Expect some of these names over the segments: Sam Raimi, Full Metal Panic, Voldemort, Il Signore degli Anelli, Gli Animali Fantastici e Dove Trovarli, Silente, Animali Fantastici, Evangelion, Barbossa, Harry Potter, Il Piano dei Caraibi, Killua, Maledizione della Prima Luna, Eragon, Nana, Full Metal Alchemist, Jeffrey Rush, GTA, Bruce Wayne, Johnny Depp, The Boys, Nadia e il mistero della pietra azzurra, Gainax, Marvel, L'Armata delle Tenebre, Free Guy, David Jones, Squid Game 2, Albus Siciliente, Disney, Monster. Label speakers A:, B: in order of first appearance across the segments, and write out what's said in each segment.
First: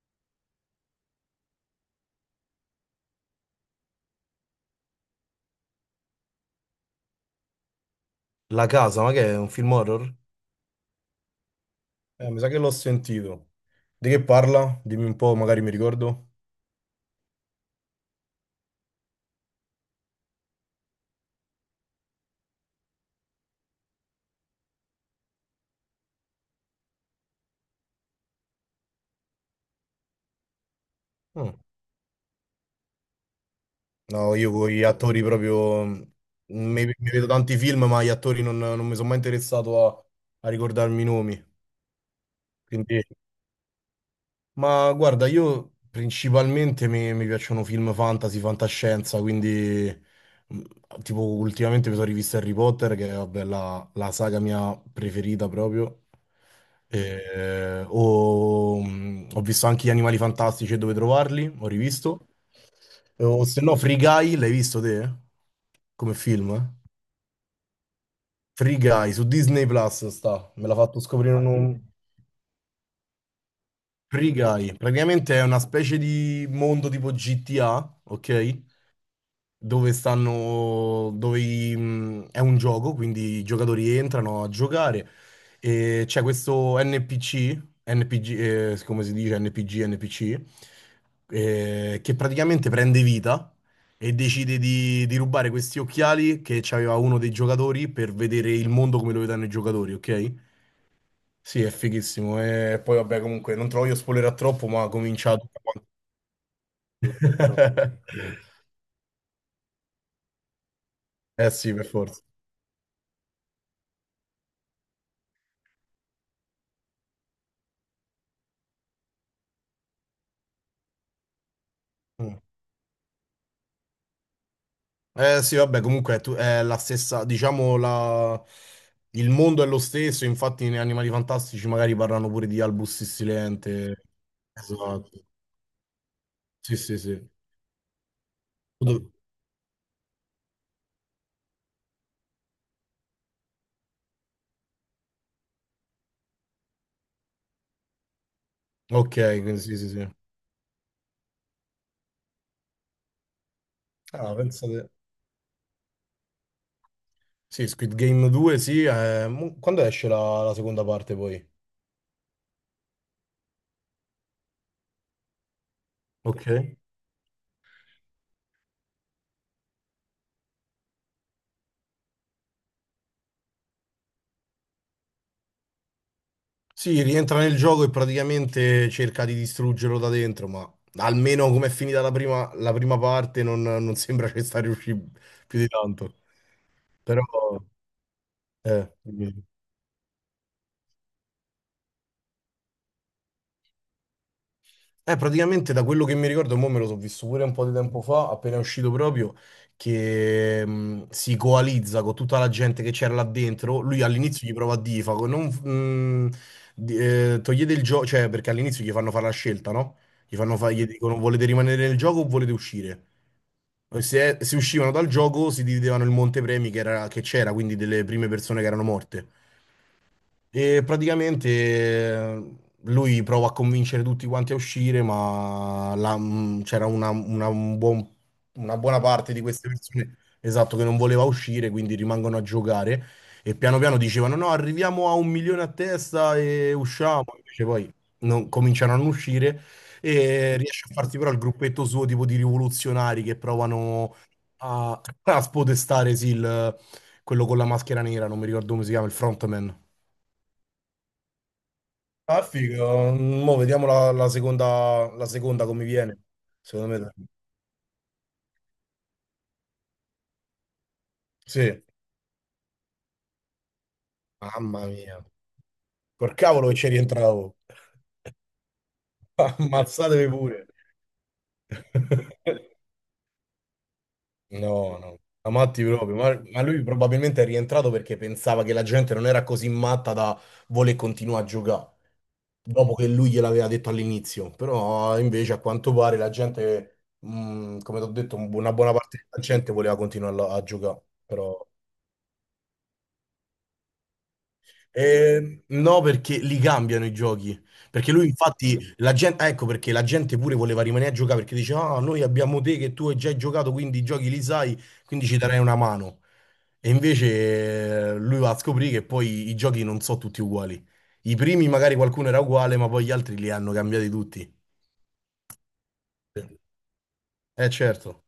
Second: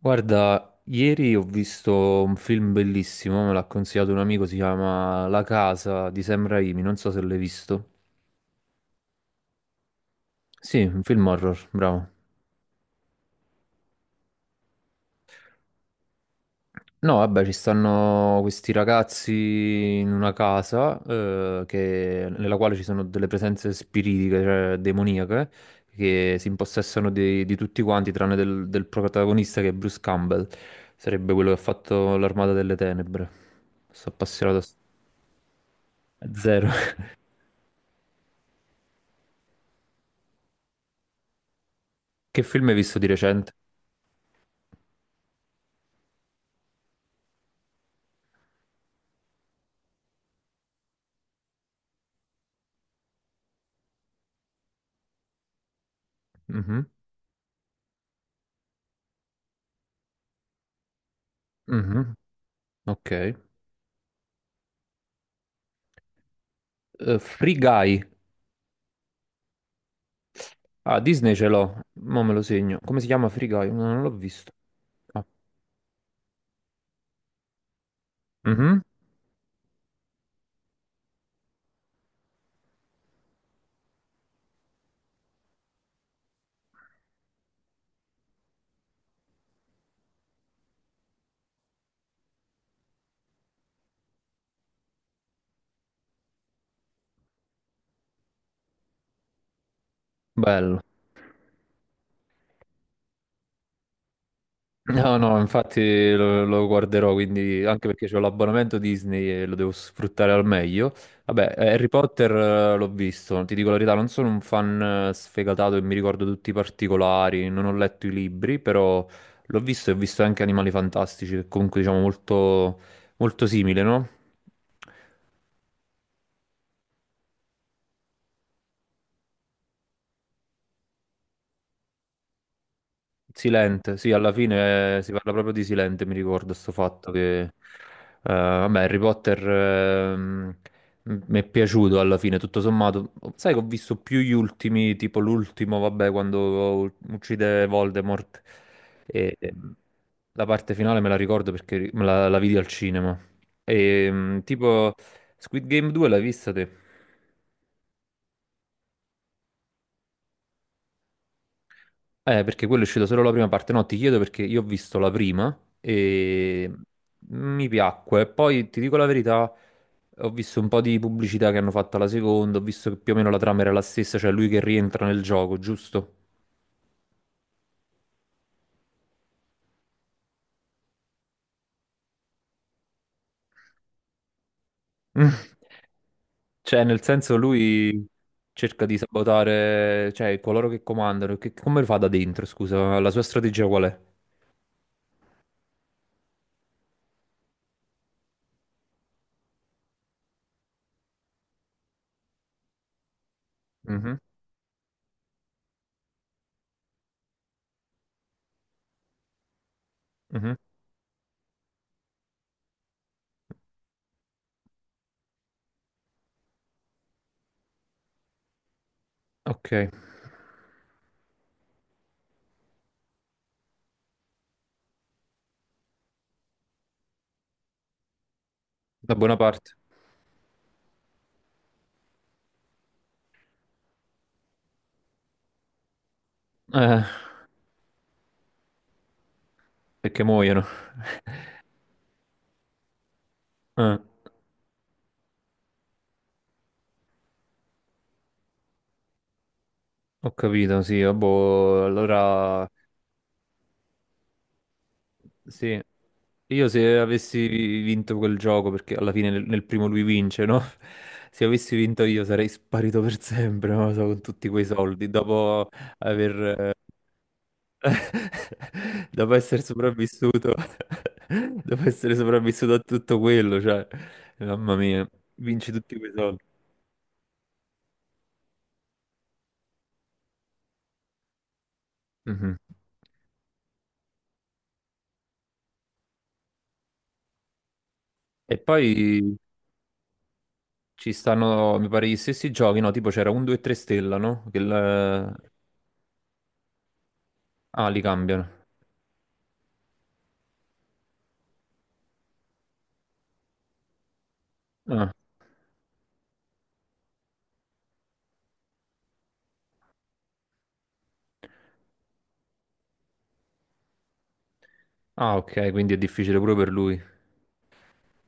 A: Guarda, ieri ho visto un film bellissimo, me l'ha consigliato un amico, si chiama La casa di Sam Raimi, non so se l'hai visto.
B: La casa, ma che è un film horror?
A: Sì, un film horror, bravo.
B: Mi sa che l'ho sentito. Di che parla? Dimmi un po', magari mi ricordo.
A: No, vabbè, ci stanno questi ragazzi in una casa nella quale ci sono delle presenze spiritiche, cioè demoniache, che si impossessano di tutti quanti, tranne del protagonista che è Bruce Campbell, sarebbe quello che
B: Mm.
A: ha fatto l'Armata delle Tenebre. Sto
B: No, io
A: appassionato a
B: con
A: s-
B: gli attori proprio.
A: A
B: Mi,
A: zero.
B: mi vedo tanti film, ma gli attori non mi sono mai interessato a ricordarmi i nomi.
A: Che film hai visto
B: Quindi.
A: di recente?
B: Ma guarda, io principalmente mi piacciono film fantasy, fantascienza, quindi tipo ultimamente mi sono rivisto Harry Potter, che è vabbè, la saga mia preferita proprio.
A: Mhm,
B: O, ho visto anche Gli Animali Fantastici e Dove Trovarli, ho
A: mhm.
B: rivisto.
A: Ok.
B: O se no Free Guy, l'hai visto te? Come film? Eh?
A: Free Guy.
B: Free Guy, su Disney Plus sta, me l'ha
A: Ah,
B: fatto
A: Disney
B: scoprire
A: ce l'ho.
B: un.
A: Mo me lo segno. Come si chiama Free Guy? No, non l'ho
B: Free
A: visto.
B: Guy,
A: Ah,
B: praticamente è una specie di mondo tipo GTA, ok?
A: mhm,
B: Dove stanno, è un gioco, quindi i giocatori entrano a giocare e c'è questo NPC, NPG, come si dice NPG, NPC, che praticamente prende vita e decide di rubare questi occhiali che aveva uno dei giocatori per vedere il mondo come lo vedono i giocatori, ok?
A: bello.
B: Sì, è fighissimo. E poi, vabbè, comunque, non te lo voglio spoilerare troppo, ma
A: No,
B: comincia
A: no,
B: tutto quanto.
A: infatti lo guarderò, quindi anche perché ho l'abbonamento Disney e lo devo sfruttare al meglio.
B: Eh
A: Vabbè,
B: sì, per
A: Harry
B: forza.
A: Potter l'ho visto, ti dico la verità, non sono un fan sfegatato e mi ricordo tutti i particolari, non ho letto i libri, però l'ho visto e ho visto anche Animali Fantastici, che comunque diciamo
B: Mm.
A: molto, molto simile, no?
B: Eh sì, vabbè, comunque è, è la stessa, diciamo, la. Il mondo è lo stesso, infatti nei Animali Fantastici magari parlano pure di Albus
A: Silente,
B: Siciliente.
A: sì, alla fine
B: Esatto.
A: si parla proprio di Silente, mi ricordo sto
B: Sì, sì,
A: fatto
B: sì.
A: che, vabbè, Harry
B: Dov-
A: Potter, mi è piaciuto alla fine, tutto sommato. Sai che ho visto più gli ultimi, tipo l'ultimo, vabbè, quando uccide Voldemort,
B: Ok,
A: e
B: quindi sì, sì, sì.
A: la parte finale me la ricordo perché la vidi al cinema. E,
B: Ah,
A: ehm,
B: pensate.
A: tipo, Squid Game 2 l'hai vista te?
B: Sì, Squid Game 2, sì. Quando esce la seconda parte poi?
A: Perché quello è uscito solo la prima parte. No, ti chiedo perché io ho visto la prima e
B: Ok.
A: mi piacque. Poi ti dico la verità, ho visto un po' di pubblicità che hanno fatto alla seconda, ho visto che più o meno la trama era la stessa, cioè lui che rientra nel gioco, giusto?
B: Sì, rientra nel gioco e praticamente cerca di distruggerlo da dentro, ma almeno come è finita la prima parte non sembra che sta riuscendo più di
A: Mm.
B: tanto.
A: Cioè, nel
B: Però,
A: senso lui cerca di
B: dimmi.
A: sabotare, cioè, coloro che comandano. Che, come lo fa da dentro, scusa? La sua strategia qual è?
B: Praticamente da quello che mi ricordo, mo me lo so visto pure un po' di tempo fa, appena è uscito proprio, che si coalizza con tutta la gente che c'era là dentro. Lui
A: Mhm,
B: all'inizio gli prova a dire, fa, non, togliete il gioco, cioè perché all'inizio gli fanno fare la scelta, no?
A: mhm.
B: Gli dicono volete rimanere nel gioco o volete uscire? E se uscivano dal gioco si dividevano il montepremi che c'era, quindi delle prime persone che erano morte.
A: Ok,
B: E praticamente lui prova a convincere tutti quanti a uscire, ma c'era una buona
A: da
B: parte
A: buona
B: di queste
A: parte.
B: persone, esatto, che non voleva uscire, quindi rimangono a giocare e piano piano dicevano no, arriviamo a un milione a testa e
A: Eh,
B: usciamo, invece poi cominciano a non uscire
A: perché
B: e
A: muoiono.
B: riesce a farsi però il gruppetto suo tipo di rivoluzionari che
A: Eh.
B: provano a, a spodestare sì, quello con la maschera nera, non mi ricordo come si chiama, il frontman.
A: Ho capito, sì, ah, boh,
B: Ah,
A: allora
B: figo. Mo' vediamo la seconda
A: sì,
B: come viene.
A: io se
B: Secondo me.
A: avessi vinto quel gioco, perché alla fine nel, nel primo lui vince, no? Se avessi
B: Sì.
A: vinto io sarei sparito per sempre, non lo so, con tutti quei
B: Mamma
A: soldi,
B: mia.
A: aver...
B: Col cavolo
A: eh,
B: che ci rientravo.
A: dopo essere
B: Ammazzatevi
A: sopravvissuto,
B: pure.
A: dopo essere sopravvissuto a tutto quello, cioè, mamma
B: No,
A: mia,
B: no.
A: vinci
B: Amatti
A: tutti quei
B: proprio. Ma,
A: soldi.
B: ma lui probabilmente è rientrato perché pensava che la gente non era così matta da voler continuare a giocare.
A: Mhm.
B: Dopo che lui gliel'aveva detto all'inizio. Però invece a quanto pare la gente, come ti ho detto,
A: E
B: una
A: poi
B: buona parte della gente voleva continuare a giocare.
A: ci
B: Però.
A: stanno, mi pare, gli stessi giochi, no? Tipo c'era un 2 e 3 stella, no? Che il-
B: No, perché li cambiano i giochi.
A: Ah, li
B: Perché lui,
A: cambiano.
B: infatti, la gente, ecco perché la gente pure voleva rimanere a giocare perché dice: Ah, noi abbiamo te che tu hai già giocato, quindi i giochi li sai,
A: Ah,
B: quindi ci darei una mano. E invece lui va a scoprire che poi i giochi non sono tutti uguali. I primi magari qualcuno era uguale, ma poi gli altri li hanno cambiati tutti.
A: ah, ok, quindi è difficile pure per lui.
B: Certo.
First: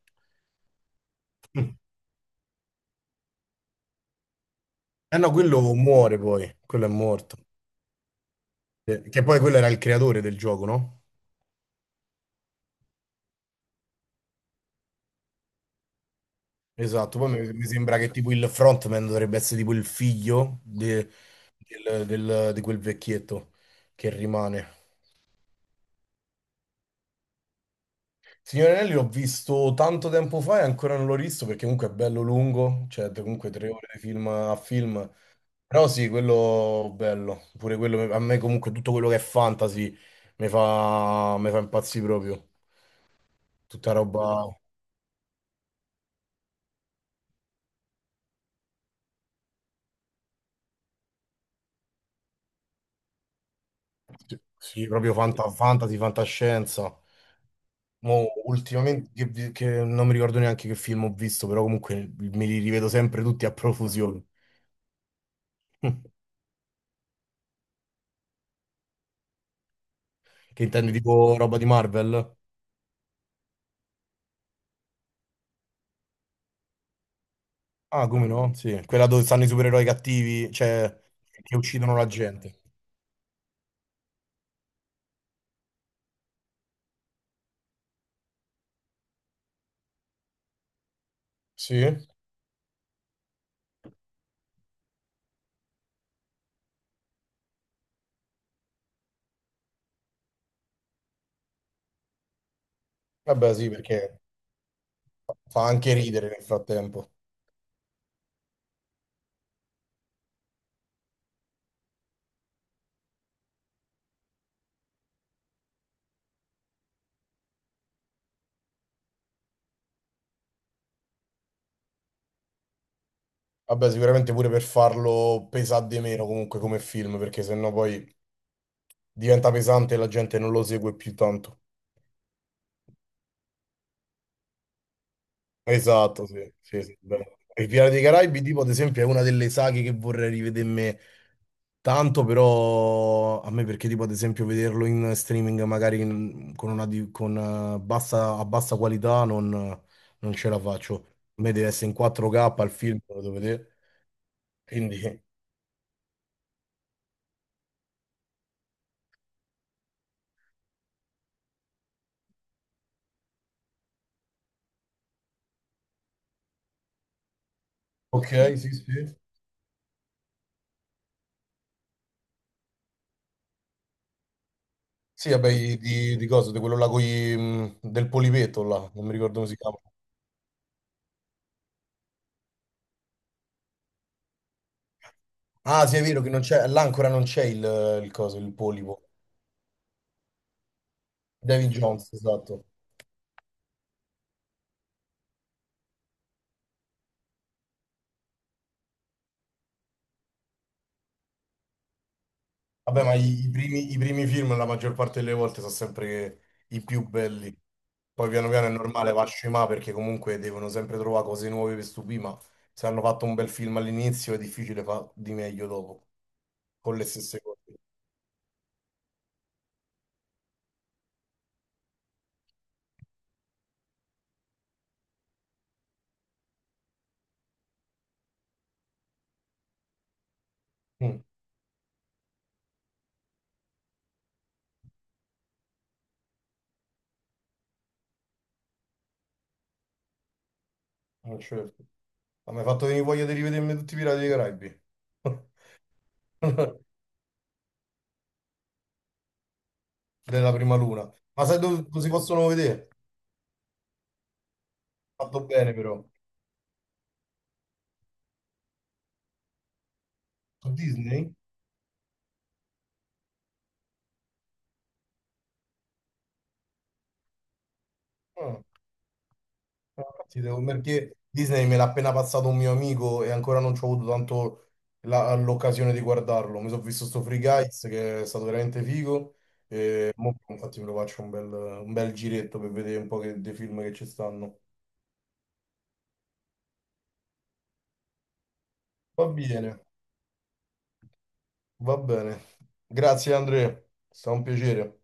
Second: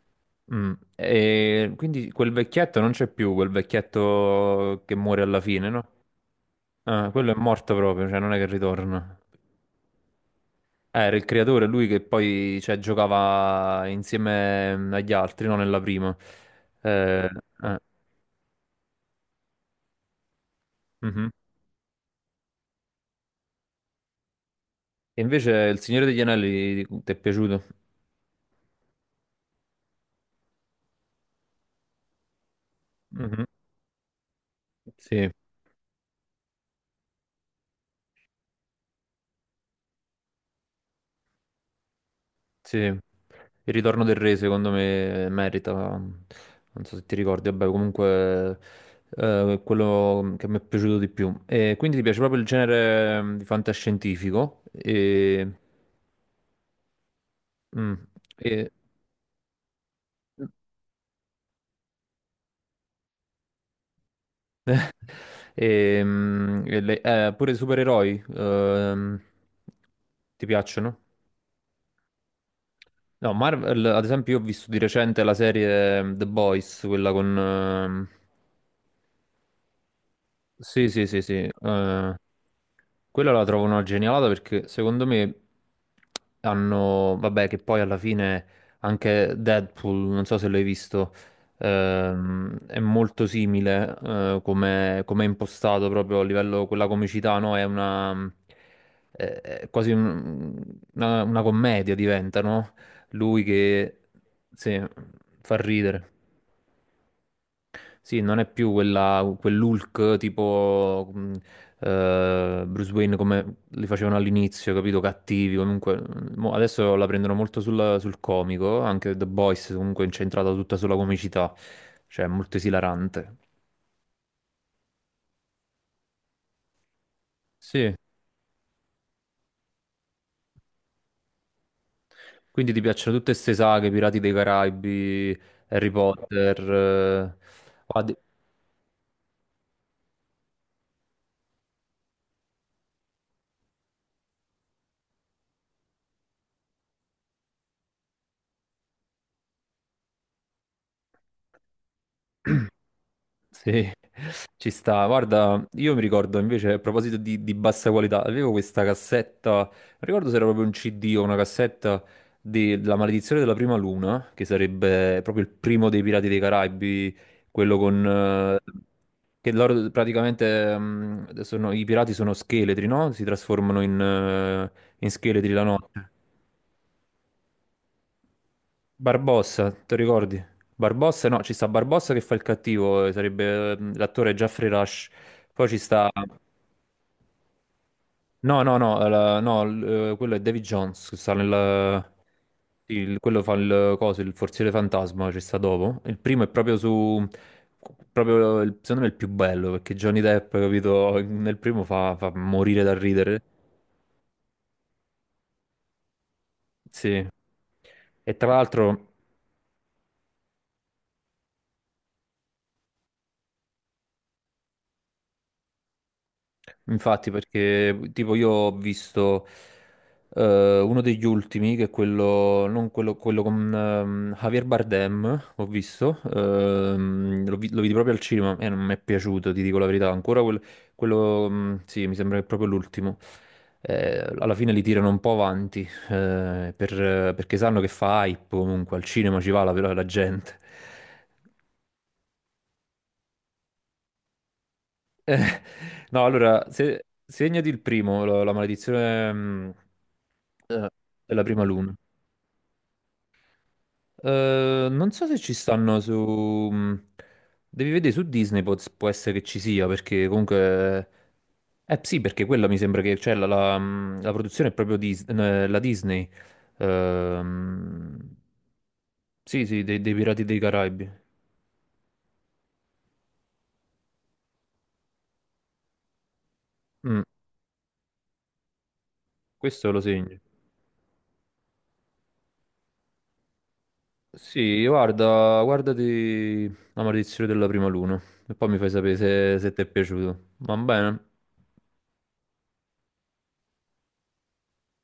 A: Mm. E quindi quel vecchietto non c'è più, quel vecchietto che
B: Eh
A: muore
B: no,
A: alla
B: quello
A: fine, no?
B: muore poi, quello è
A: Ah, quello è
B: morto.
A: morto proprio, cioè non è che ritorna.
B: Che poi quello era il creatore del gioco, no?
A: Era il creatore, lui che poi cioè, giocava insieme agli altri, no? Nella prima.
B: Esatto,
A: Eh,
B: poi mi
A: eh,
B: sembra che tipo il frontman dovrebbe essere tipo il figlio
A: mhm.
B: di quel vecchietto che rimane.
A: E invece Il Signore degli Anelli ti è piaciuto?
B: Signore Anelli l'ho visto tanto tempo fa e ancora non l'ho rivisto perché comunque è bello lungo, cioè
A: Mhm.
B: comunque 3 ore di film a film.
A: Sì.
B: Però sì, quello bello, pure quello, a me comunque tutto quello che è fantasy mi fa impazzire proprio.
A: Sì, il
B: Tutta
A: ritorno del re
B: roba,
A: secondo me merita, non so se ti ricordi, vabbè comunque è quello che mi è piaciuto di più. E quindi ti piace proprio il genere di
B: sì,
A: fantascientifico
B: sì, proprio fantasy, fantascienza.
A: mm,
B: Mo
A: e-
B: ultimamente che non mi ricordo neanche che film ho visto, però comunque me li rivedo sempre tutti a profusione.
A: pure i supereroi ti
B: Che intendi
A: piacciono?
B: tipo roba di Marvel?
A: No, Marvel, ad esempio, io ho visto di recente la serie The Boys,
B: Ah, come no? Sì, quella dove stanno i supereroi cattivi,
A: sì,
B: cioè
A: sì, sì, sì.
B: che uccidono la gente.
A: Quella la trovo una genialata perché secondo me hanno, vabbè, che poi alla fine anche Deadpool, non so se l'hai visto,
B: Sì?
A: è molto simile come come è impostato proprio a livello, quella comicità, no? È una, è quasi un- una commedia diventa, no? Lui
B: Vabbè, sì,
A: che,
B: perché
A: sì, fa
B: fa anche
A: ridere.
B: ridere nel frattempo.
A: Sì, non è più quella, quell'Hulk tipo Bruce Wayne come li facevano all'inizio, capito? Cattivi, comunque. Mo adesso la prendono molto sul comico, anche The Boys comunque è incentrata tutta sulla comicità, cioè è molto esilarante.
B: Vabbè, sicuramente pure per farlo pesare di meno comunque come film, perché sennò
A: Sì.
B: poi diventa pesante e la gente non lo segue più tanto.
A: Quindi ti piacciono tutte queste saghe, Pirati dei Caraibi, Harry
B: Esatto, sì,
A: Potter,
B: sì, sì, bello. Il Piano
A: o
B: dei
A: ad-
B: Caraibi, tipo, ad esempio, è una delle saghe che vorrei rivedermi tanto, però a me perché, tipo, ad esempio, vederlo in streaming magari con con, a bassa qualità non ce la faccio. A me deve essere in 4K il film, lo devo vedere.
A: sì, ci sta.
B: Quindi,
A: Guarda, io mi ricordo invece, a proposito di bassa qualità, avevo questa cassetta, non ricordo se era proprio un CD o una cassetta della Maledizione della Prima Luna, che sarebbe proprio il primo dei Pirati dei Caraibi, quello con...
B: ok,
A: eh,
B: sì, sì.
A: che loro i pirati sono scheletri, no? Si trasformano in, in
B: Sì, vabbè,
A: scheletri la notte.
B: di cosa? Di quello là con del polipetto là, non mi ricordo come si
A: Barbossa,
B: chiama.
A: ti ricordi? Barbossa, no, ci sta Barbossa che fa il cattivo, sarebbe l'attore Jeffrey Rush. Poi ci
B: Ah, sì, è
A: sta...
B: vero che non c'è, là ancora non c'è il coso, il
A: No, no, no,
B: polipo.
A: la- no, l- quello è David Jones, che sta
B: David
A: nel...
B: Jones, esatto.
A: quello fa il coso, il forziere fantasma, ci sta dopo. Il primo è proprio su... proprio, secondo me, il più bello, perché Johnny Depp, capito, nel primo fa morire dal
B: Vabbè, ma
A: ridere.
B: i primi film la maggior parte delle volte sono sempre i più
A: Sì.
B: belli. Poi
A: E tra
B: piano piano è
A: l'altro...
B: normale, va a scemà perché comunque devono sempre trovare cose nuove per stupire, ma se hanno fatto un bel film all'inizio è difficile fare di meglio dopo, con le
A: Infatti,
B: stesse cose.
A: perché tipo io ho visto uno degli ultimi, che è quello, non quello, quello con Javier Bardem, ho visto, lo vidi proprio al cinema e non mi è piaciuto, ti dico la verità,
B: Mm,
A: quello, sì, mi sembra che è proprio l'ultimo. Alla fine li tirano un po' avanti, perché sanno che fa hype comunque, al cinema ci va la gente.
B: certo. Ma mi hai fatto venire voglia di rivedermi tutti i Pirati dei Caraibi.
A: Eh, no, allora, se, segnati il primo, la maledizione
B: Della prima
A: eh,
B: luna.
A: della
B: Ma sai
A: prima
B: dove,
A: luna.
B: dove si possono vedere?
A: Non so se
B: Fatto
A: ci
B: bene
A: stanno
B: però.
A: su... mm, devi vedere su Disney, può, può essere che ci sia, perché
B: Su
A: comunque...
B: Disney?
A: Sì, perché quella mi sembra che... Cioè, la produzione è proprio la Disney. Ehm,
B: Ah.
A: sì, sì, dei,
B: No,
A: dei
B: infatti,
A: Pirati dei Caraibi.
B: Perché Disney me l'ha appena passato un mio amico e ancora non ci ho avuto tanto l'occasione di guardarlo. Mi sono visto
A: Mm,
B: sto Free Guys che è stato veramente figo
A: questo lo
B: e mo
A: segno.
B: infatti me lo faccio un bel giretto per vedere un po' dei film che ci stanno.
A: Sì, guarda, guardati La maledizione della prima luna e poi mi fai sapere
B: Va
A: se, se
B: bene,
A: ti è piaciuto. Va bene?
B: va bene. Grazie Andrea, è stato un piacere.